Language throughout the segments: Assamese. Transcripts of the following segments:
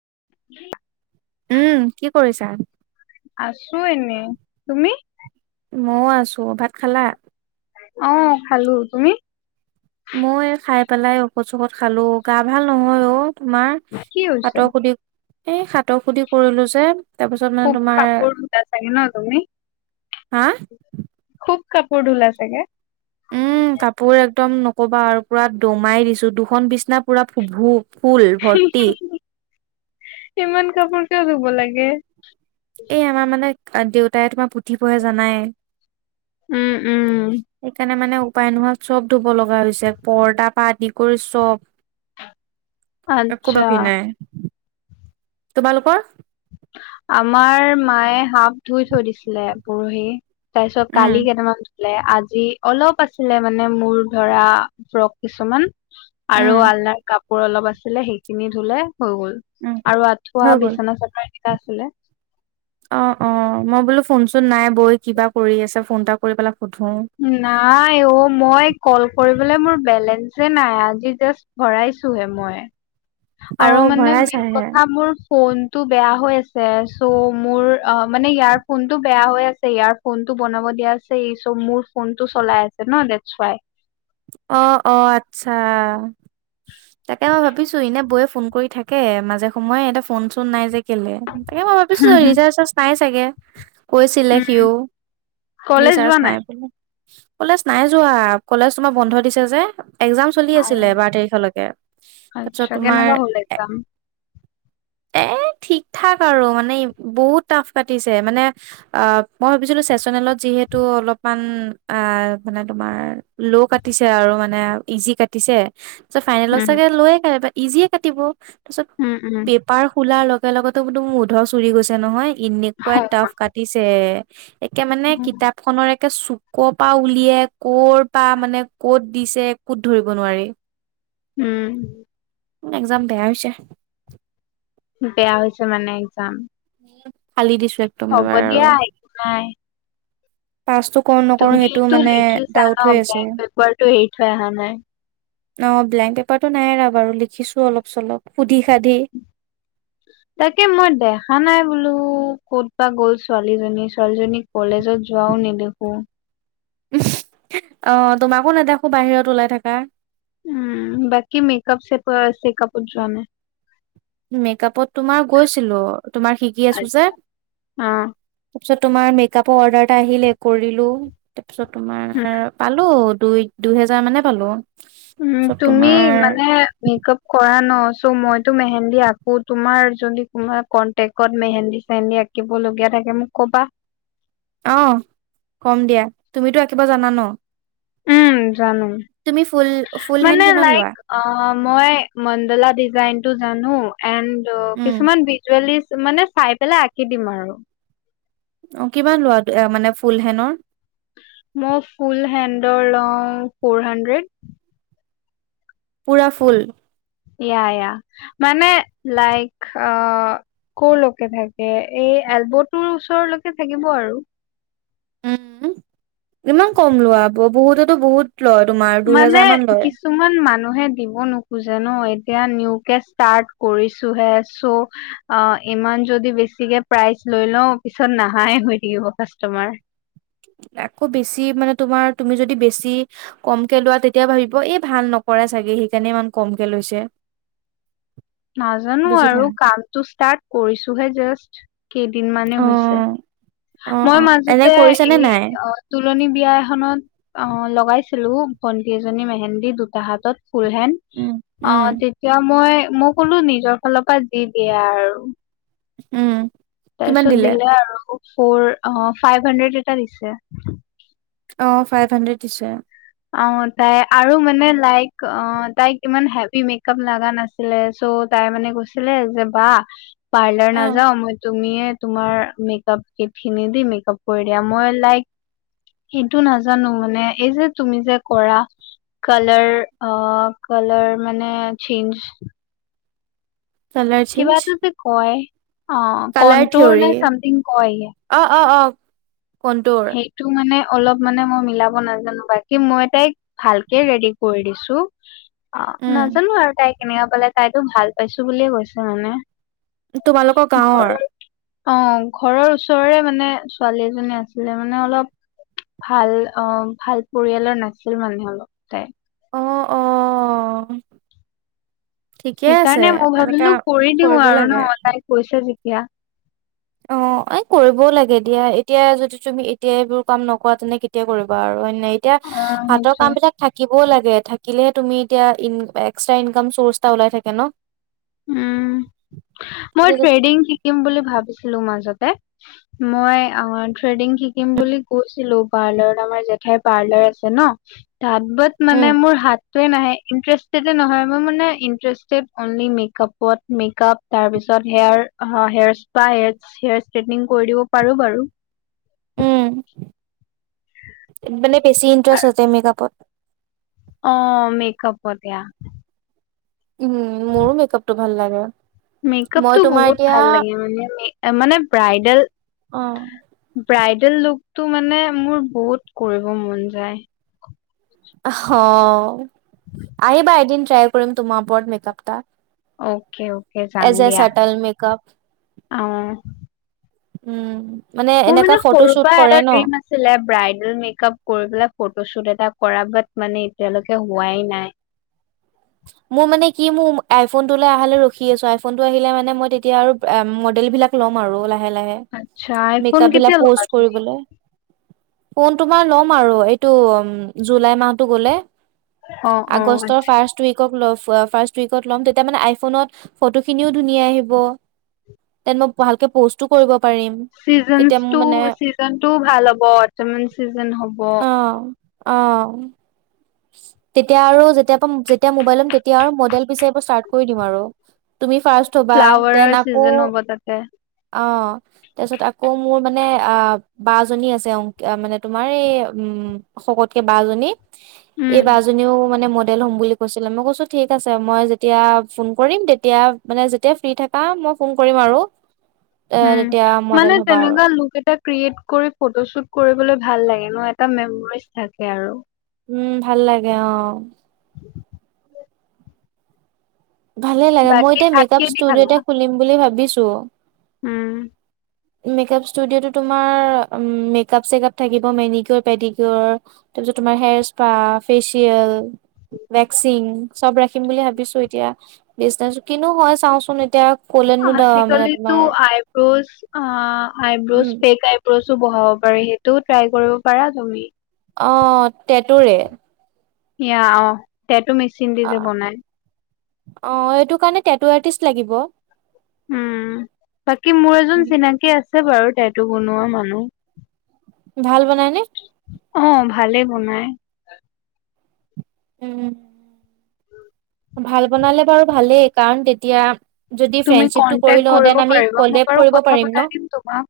[inaudible] উম কি কৰিছা। আছো এনে তুমি। মইয়ো আছো ভাত খালা। অ' খালো তুমি। মই খাই পেলাই ঔখধ চৌখত খালো গা ভাল নহয় অ'। তোমাৰ কি হৈছে সাতৰ সুধি এই সাতৰ সুধি কৰিলো যে তাৰপিছত মানে খুব তোমাৰ সাপোৰটা চাগে ন তুমি হা খুব কাপোৰ ধোলা চাগে? উম, কাপোৰ একদম নকবা আৰু পুৰা দমাই দিছো দুখন বিছনা পুৰা ফুভ ফুল ভৰ্তি ইমান কাপোৰ কিয় ধুব লাগে? এই আমাৰ মানে দেউতাই তোমাৰ পুথি পঢ়ে জানাই। উম উম সেইকাৰণে মানে উপায় নোহোৱা চব ধুব লগা হৈছে পৰ্দাৰ পৰা আদি কৰি চব। একো আচ্ছা বাকী। নাই তোমালোকৰ? আমাৰ মায়ে হাপ ধুই থৈ দিছিলে। পৰহি তাৰপিছত উম কালি কেইটামান আজি অলপ আছিলে মানে মোৰ ধৰা ফ্ৰক কিছুমান উম আৰু আলনাত কাপোৰ অলপ আছিলে সেইখিনি ধুলে। হৈ গল উম আৰু আঠুৱা হৈ বিচনা চাদৰ এইকেইটা আছিলে। অঁ, অঁ বোলো ফোনচোন নাই বৌয়ে কিবা কৰি আছে ফোন এটা কৰিবেলাগ নাই অ, মই কল কৰিব বোলে, মোৰ বেলেঞ্চে নাই আজি জাষ্ট ভৰাইছোহে মই। অ আৰু মানে ভৰাই মেইন চাইহে কথা মোৰ ফোনটো বেয়া হৈ আ চ' মোৰ অ মানে ইয়াৰ ফোন টো বেয়া হৈ আছে ইয়াৰ ফোন টো বনাব দিয়া আছে ই চ' মোৰ ফোনটো চলাই আছে ন দেছুৱাই আচছা তাকে মই ভাবিছো এনে বৌৱে ফোন কৰি থাকে মাজে সময়ে এটা ফোন চোন নাই যে কেলে তাকে মই ভাবিছো হুম, হুম। ৰিচাৰ্জ চাৰ্জ নাই চাগে কৈছিলে সিও উম, কলেজ নিচাৰ্জ যোৱা নাই বুলি কলেজ নাই যোৱা কলেজ তোমাৰ বন্ধ দিছে যে। এক্জাম চলি আছিলে অ' বাৰ তাৰিখলৈকে তাৰপিছত আচ্ছা তোমাৰ কেনেকা হ'ল এক্সাম? এ। ঠিক ঠাক আৰু মানে বহুত টাফ কাটিছে মানে অ, মই ভাবিছিলো চেচনেলত যিহেতু অলপমান আ মানে তোমাৰ ল' কাটিছে আৰু মানে ইজি কাটিছে চ' ফাইনেলত উম, চাগে লয়ে কাট ইজিয়ে কাটিব তাৰপিছত উম, উম। পেপাৰ খোলাৰ লগে লগতো বোধো মোৰ উধৰ চুৰি গৈছে নহয়। এনেকুৱাই টাফ কাটিছে একে মানে কিতাপ খনৰ চুকৰ পৰা উলিয়ে কৰ পা মানে ক'ত দিছে কত ধৰিব নোৱাৰি। উম। একজাম বেয়া হৈছে। বেয়া হৈছে মানে একজাম। ফালি দিছো একদম এবাৰ দিয়া আৰু একো নাই। পাছটো কৰো নকৰো সেইটোও তুমিতো মানে লিখিছা ডাউট ন হৈ আছে। বেক অ, পেপাৰটো এৰি থৈ অহা নাই। ব্লেংক পেপাৰটো নাই এৰা বাৰু লিখিছো অলপ চলপ। সুধি সাধি তাকে মই দেখা নাই বোলো। কো ক'ত বা গ'ল ছোৱালীজনী-ছোৱালীজনী কলেজত যোৱাও নেদেখো। [unintelligible] অ, তোমাকো নেদেখো বাহিৰত ওলাই থাকা। উম, বাকী মেকআপ চেপ চেকআপত যোৱা নাই? মেকআপত তোমাৰ গৈছিলো তোমাৰ শিকি আছো যে। আচ্ছা। অ তাৰপিছত তোমাৰ মেকআপৰ অৰ্ডাৰ এটা আহিলে কৰিলো তাৰপিছত উম তোমাৰ পালো দুই, দুই হেজাৰ মানে পালোঁ। উম, তুমি মানে মেকপ কৰা ন চ' মইতো মেহেন্দি আঁকো। তোমাৰ যদি কোনোবা কনটেক্টত মেহেন্দী চেহেন্দী আঁকিব লগীয়া থাকে মোক ক'বা। অ, কম দিয়া তুমিতো আকিব জানা ন। উম, জানম। তুমি ফুল ফুল হেন মানে কিমান লোৱা লাইক অ, মই মডলা ডিজাইন টো জানো এণ্ড দ উম কিছুমান ভিজুৱেলি মানে চাই পেলাই আকি দিম আৰু। অ, কিমান লোৱা অ, মানে ফুল হেনৰ? মই ফুল হেণ্ডৰ লও ফ'ৰ হাণ্ড্ৰেড। পুৰাফুল ইয়া - ইয়া মানে লাইক আহ, ক লৈকে থাকে এই এলব টোৰ ওচৰলৈকে থাকিব আৰু। উম, ইমান কম লোৱা ব-বহুততো - বহুত লয় তোমাৰ মানে দুহেজাৰ মান লয় কিছুমান মানুহে দিব নোখোজে ন এতিয়া নিউ কে ষ্টাৰ্ট কৰিছোহে চ' অ, ইমান যদি বেছিকে প্ৰাইচ লৈ লও পিছত নাহাই হৈ থাকিব কাষ্টমাৰ আকৌ বেছি মানে তোমাৰ তুমি যদি বেছি কমকে লোৱা তেতিয়া ভাবিব এই ভাল নক কৰে চাগে সেইকাৰণে ইমান কমকে লৈছে। নাজানো বুজিলা আৰু কামটো ষ্টাৰ্ট কৰিছো হে জাষ্ট কেইদিন মানেই অ হৈছে। অ মই অ এনে মাজতে কৰিছানে এই নাই অ, তোলনি বিয়া এখনত অ, লগাইছিলো ভণ্টি এজনী মেহেন্দী দুটা হাতত ফুল হেণ উম অ, উম তেতিয়া মই মোক কলো। নিজৰ ফালৰ পৰা যি দিয়ে আৰু। উম। তাৰপিছত দিলে আৰু। ফৰ অ', ফাইভ হাণ্ড্ৰেড এটা দিছে। অ', ফাইভ হাণ্ড্ৰেড দিছে। অ' তাই আৰু মানে লাইক অ' তাইক ইমান হেভী মেকআপ লগা নাছিলে ছ'। তাই মানে কৈছিলে যে বা পাৰ্লাৰ অ নাযাওঁ মই। তুমিয়ে তোমাৰ মেকআপ কিটখিনি দি মেকআপ কৰি দিয়া। মই লাইক সেইটো নাজানো। মানে এই যে, তুমি যে কৰা। কালাৰ অ', কালাৰ মানে চেইঞ্জ কালাৰ কিবা চেঞ্জ এটা যে কয়। অ', কালাৰ কণ্টৰ থিয়ৰী নে চামথিং কয়। অ অ অ কণ্টৰ সেইটো মানে অলপ মানে মই মিলাব নাজানোঁ। বাকী মই তাইক ভালকে ৰেডি কৰি দিছোঁ। অ', উম নাজানো আৰু তাই কেনেকা পালে। তাইতো ভাল পাইছো বুলিয়ে কৈছে মানে। তোমালোকৰ গাঁৱৰ? ঘৰৰ অ', ঘৰৰ ওচৰৰে মানে ছোৱালী এজনী আছ আছিলে মানে অলপ ভাল অ' ভাল পৰিয়ালৰ নাছিল মানে অলপ তাই অ' অ ঠিকে আছে সেইকাৰণে মই এনেকা ভাবিলো কৰি দিওঁ কৰিব আৰু লাগে ন' তাই কৈছে যেতিয়া। অ' অ' এই কৰিবও লাগে দিয়া এতিয়ায়ে যদি তুমি এতিয়া এইবোৰ কাম নকৰা তেন্তে কেতিয়া কৰিবা আৰু হয়নে? অ এতিয়া হাতৰ সেইটোৱে কামবিলাক থাকি ব লাগে থাকিলেহে তুমি এতিয়া ইন এক্সট্ৰা ইনকাম চৰ্চ এটা ওলাই থাকে ন' উম, মই এতিয়া যদি ট্ৰেডিং শিকিম বুলি ভাবিছো। লু মাজতে মই অ' থ্ৰেডিং শিকিম বুলি কৈছিলো। পাৰ্লাৰ আমাৰ জেঠাইৰ পাৰ্লাৰ আছে ন' তাত বাত মানে উম মোৰ হাত টোৱে নাহে ইন্টেৰেষ্টেড নহয় মো মানে ইন্টেৰেষ্টেড অনলি মেক কাপত মেকআপ তাৰপিছত হেয়াৰ আ'হেয়াৰ স্পা হেয়াৰ ষ্ট্ৰেটনিং কৰি দিব পাৰো বাৰু। উম, মানে বেছি ইণ্টাৰেষ্ট আছে মেকআপত। অ', মেকআপত ইয়া। উম, মোৰো মেকআপটো ভাল লাগে। মই মেকআপটো তোমাৰ বহুত এতিয়া ভাল লাগে মানে আ' মানে ব্ৰাইডেল অ ব্ৰাইডেল লুকটো মানে মোৰ বহুত কৰিব মন যায়। অহ, আহিবা এদিন ট্ৰাই কৰিম তোমাৰ ওপৰত মেকআপ এটা। অ'কে - অ'কে যাম এজ এ দিয়া চাৰ্টাল মেকআপ অ, উম, মোৰ এনেকা মানে ফটো সৰুৰ শ্বুট পৰা কৰে এটা ন ড্ৰিম আছিলে ব্ৰাইট। মেক আপ কৰি পেলাই ফটোশ্বুট এটা কৰা বাট মানে এতিয়ালৈকে হোৱাই নাই। [inaudible] মোৰ মানে কি মোৰ আইফোন আহে ৰখি আছো, আইফোন টো আহিলে মানে মই তেতিয়া আৰু মডেল বিলাক ল'ম। মাৰো লাহে - লাহে, আচ্ছা মেক আইফোন আপ বিলাক কেতিয়া ল'বা পোষ্ট তুমি? কৰিবলৈ। ফোন তোমাৰ ল'ম আৰু এইটো জুলাই মাহটো গ'লে। অ-অ। উইকত লৈ ফুৰা ফাৰ্ষ্ট উইকত, তাৰমানে আইফোনত ফটো খিনিও ধুনীয়া আহিব। তে মই ভালকে প'ষ্টো কৰিব। পাৰিম তেতিয়া মোৰ চিজন্সটো, মানে চিজনটোও ভাল হ'ব অতম চিজন হ'ব। অ অ', তেতিয়া আৰু যেতিয়া, যেতিয়া মোবাইল ল'ম তেতিয়া আৰু মডেল বিচাৰিব ষ্টাৰ্ট কৰি দিম আৰু। তুমি ফাৰ্ষ্ট হ'বা, ফ্লাৱাৰৰ দেন আকৌ। চিজন হ'ব তাতে অ, তাৰপিছত আকৌ মোৰ মানে অ, বা জনী আছে অংক মানে তোমাৰ এই। শকত কে বা জনী, উম, এই বা জনীয়ে মানে মন ল'ম বুলি কৈছিল। মেমে কৈছে, ঠিক আছে, মই যেতিয়া ফোন কৰিম, তেতিয়া, মানে যেতিয়া শুই থাকা। মই ফোন কৰিম আৰু। এ উম, তেতিয়া মডেল মানে হ'বা আৰু তেনেকুৱা লুক এটা ক্ৰিয়েট কৰি ফটোশ্বুট কৰিবলে ভাল লাগে। এটা মেম'ৰিছ থাকে আৰু। উম, ভাল লাগে অ, ভালে লাগে, মই বাকী এতিয়া ভাত মেকআপ কিহেদি ষ্টুডিঅ' খালা? এটা খুলিম বুলি ভাবিছোৱেই। উম, মেকাপ ষ্টুডিঅ'ত তোমাৰ মেকাপ-চেকাপ থাকিব মেনিকিয়ৰ, পেডিকিয়ৰ। তাৰ পিছত তোমাৰ, হেয়াৰ স্পা, ফেচিয়েল ভেক্সিং, চব ৰাখিম বুলি ভাবিছো এতিয়া। ডিছকাছ কৰি কিনো হয় চাওচোন এতিয়া। কলেনো দা মানে আজিকালিতো তোমাৰ আইব্ৰ'জ, অ, আইব্ৰজ, উম ফেক আইব্ৰজ বহাব পাৰি, সেইটোও ট্ৰাই কৰিব পাৰা তুমি। অ, টেটৰে। সেয়া অ' সেইটো মেচিন দি অ যে বনায়। অ' এইটো কাৰণে, টেটু আৰ্টিষ্ট লাগিব। উম! বাকী মোৰ এজন উম চিনাকি আছে। আছে বাৰু, টেটু বনোৱা মানুহ। ভাল বনাইনে? অ', ভালেই বনায়। উম, ভাল বনালে বাৰু ভালেই, কাৰণ তেতিয়া যদি তুমি ফ্ৰেণ্ডশ্বিপটো কৰি কন্টেক্ট লওঁ, কৰিব দেন আমি পাৰিবা মই কলেব বাৰু কৰিব কথা পাৰিম ন। পতাই অ', দিম তোমাক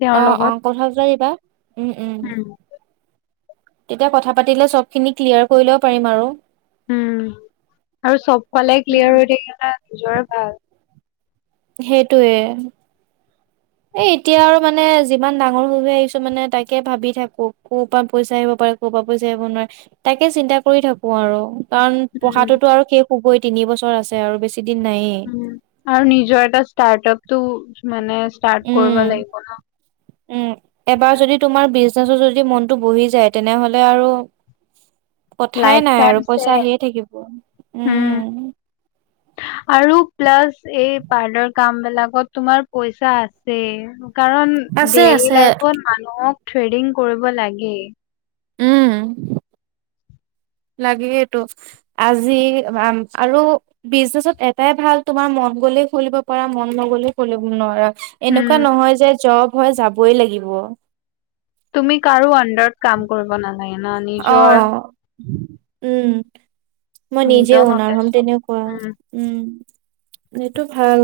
তেওঁৰ লগত অ' কথা [unintelligible] উম, উম। এতিয়া কথা পাতিলে চব খিনি ক্লিয়াৰ কৰি লব পাৰিম আৰু। উম, আৰু চব ফালে ক্লিয়াৰ হৈ থাকিলে এটা নিজৰে ভাল। সেইটোৱে। এ, এতিয়া আৰু মানে, যিমান ডাঙৰ হৈ আহিছোঁ মানে, তাকে ভাবি থাকোঁ ক'ৰ পৰা পইচা আহিব পাৰে ক'ৰপা পইচা আহিব [unintelligible] তাকে চিন্তা কৰি থাকোঁ আৰু। কাৰণ উম পঢ়াটো তো আৰু শেষ হ'বই, তিনি বছৰ আছে আৰু বেছি দিন নায়েই উম, আৰু নিজৰ এটা ষ্টাৰ্ট আপ টো মানে ষ্টাৰ্ট কৰিব উম! লাগিব উম! এবাৰ যদি তোমাৰ বিজ তাৰ পিছত যদি মনটো বহি যায়, তেনেহ'লে আৰু ন লাইফ কথাই নাই টাইম আৰু, পইচা চে আহিয়ে থাকিব, উম। আৰু প্লাছ এই পাৰ্লাৰ কাম বিলাকত তোমাৰ পইচা আছে কাৰণ আছে ডেইলি আছে লাইফত মানুহক থ্ৰেডিং কৰিব লাগে। উম। লাগেই টো আজি আৰু বিজনেচত এটাই ভাল তোমাৰ মন গ'লে খুলিব পাৰা মন নগ'লে খুলিব নোৱাৰা। এনেকুৱা উম নহয় যে জব হয় যাবই লাগিব। তুমি কাৰো আণ্ডাৰত কাম কৰিব নালাগে ন নিজৰ অ'। উম, মই নিজে নিজৰ অনাৰ মতে হম চব তেনেকুৱা উম উম। এইটো ভাল।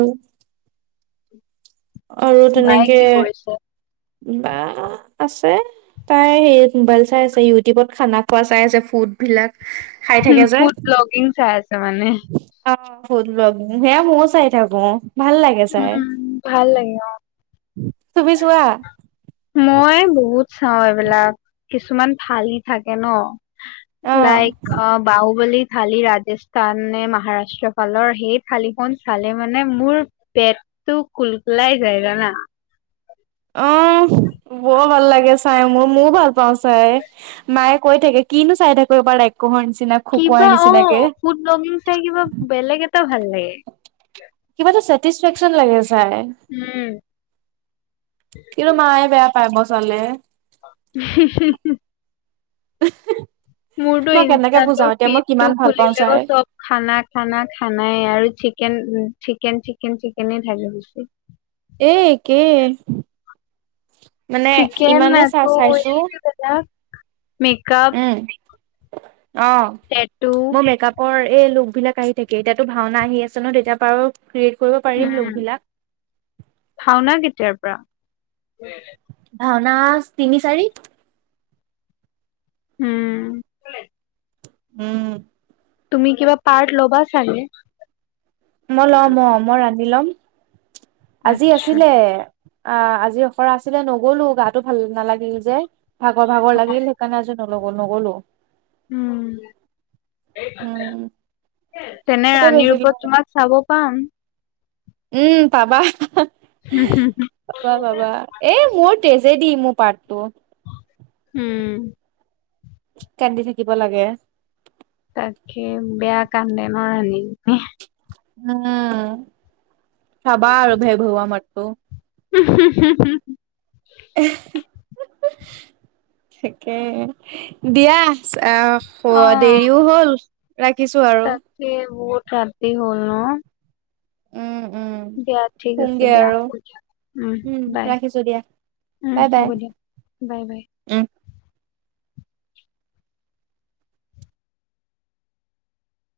আৰু বায়ে তেনেকে কি কৰিছে বা আছে তাই সেই মোবাইল চাই আছে ইউটিউবত খানা খোৱা চাই আছে ফুড বিলাক। খায় থাকে যে ফুড ব্লগিং চাই আছে মানে অ'। ফোদ ব্লগ সেয়া মইও চাই থাকো ভাল লাগে চাই। উম তুমি চোৱা [unintelligible] মই বহুত চাওঁ এইবিলাক কিছুমান ফালি থাকে ন। অ লাইক আ, বাহু বলি কালি ৰাজস্থান নে মহাৰাষ্ট্ৰ ফালৰ সেই [unintelligible] চালে মানে মোৰ পেটটো কুলকুলাই জায় জানা। অ' বৰ ভাল লাগে চাই মইও ভাল পাওঁ চাই মায়ে কৈ থাকে কিনো চাই থাকো এইবোৰ [unintelligible] নিচিনা। খকুৱাৰ কিবা নিচিনাকে। অ' ফুড ব্লগিং চাই কিবা বেলেগ এটা ভাল লাগে। [unintelligible] লাগে। চাই উম। কিয় মায়ে বেয়া পায় মই চালে? [unintelligible] [unintelligible] মোৰতো মই কেনেকে বুজাও ইনষ্টাতৰ এতিয়া মই ফিডটো কিমান ভাল পাওঁ খুলিলেও চাই। চব খানা খানা খানাই আৰু চিকেন উম চিকেন, চিকেন, চিকেনে থাকে বেছি। এ, একে। চিকেন। চাইছো [unintelligible] মেকআপ। উম টেটু অ' মোৰ মেকআপৰ এই লোক বিলাক আহি থাকে। এতিয়াতো ভাওনা আহি আছে ন তেতিয়া পাও উম ভাওনা কেতিয়াৰ পৰা? ভাওনা তিনি চাৰি। হ। উ। তুমি কিবা পাৰ্ট ল'বা চাগে? মই ল'ম অ' মই ৰাণী লম। আজি আচ্ছা আছিলে। আ আজি অখৰা আছিলে নগলো গাটো ভাল নালাগিল যে ভাগৰ ভাগৰ লাগিল হেকাৰণে যো নলগো, নগ'লো। উম, সেই তাতে। উম তেনে কেতিয়া ৰাণীৰ বেজি ওপৰত লয় তোমাক চাব পাম। উম পাবা, পাবা পাবা এই মোৰ তেজে দি মো পাৰ্টটো। হ। কান্দি থাকিব লাগে। তাকে বেয়া কান্দে নয় হেই। উম চাবা আৰু ভে ভেওৱা মাতটো। [inaudible] তাকে দিয়া চা আও অ শুৱা দেইও হ'ল, ৰাখিছো আৰু। খাতি হ'ল ন? উ। দিয়া ঠিক আছে দিয়া, উ উম বাই। ৰাখিছো দিয়া উ বাই বাই হ'ব দিয়া বাই বাই। উম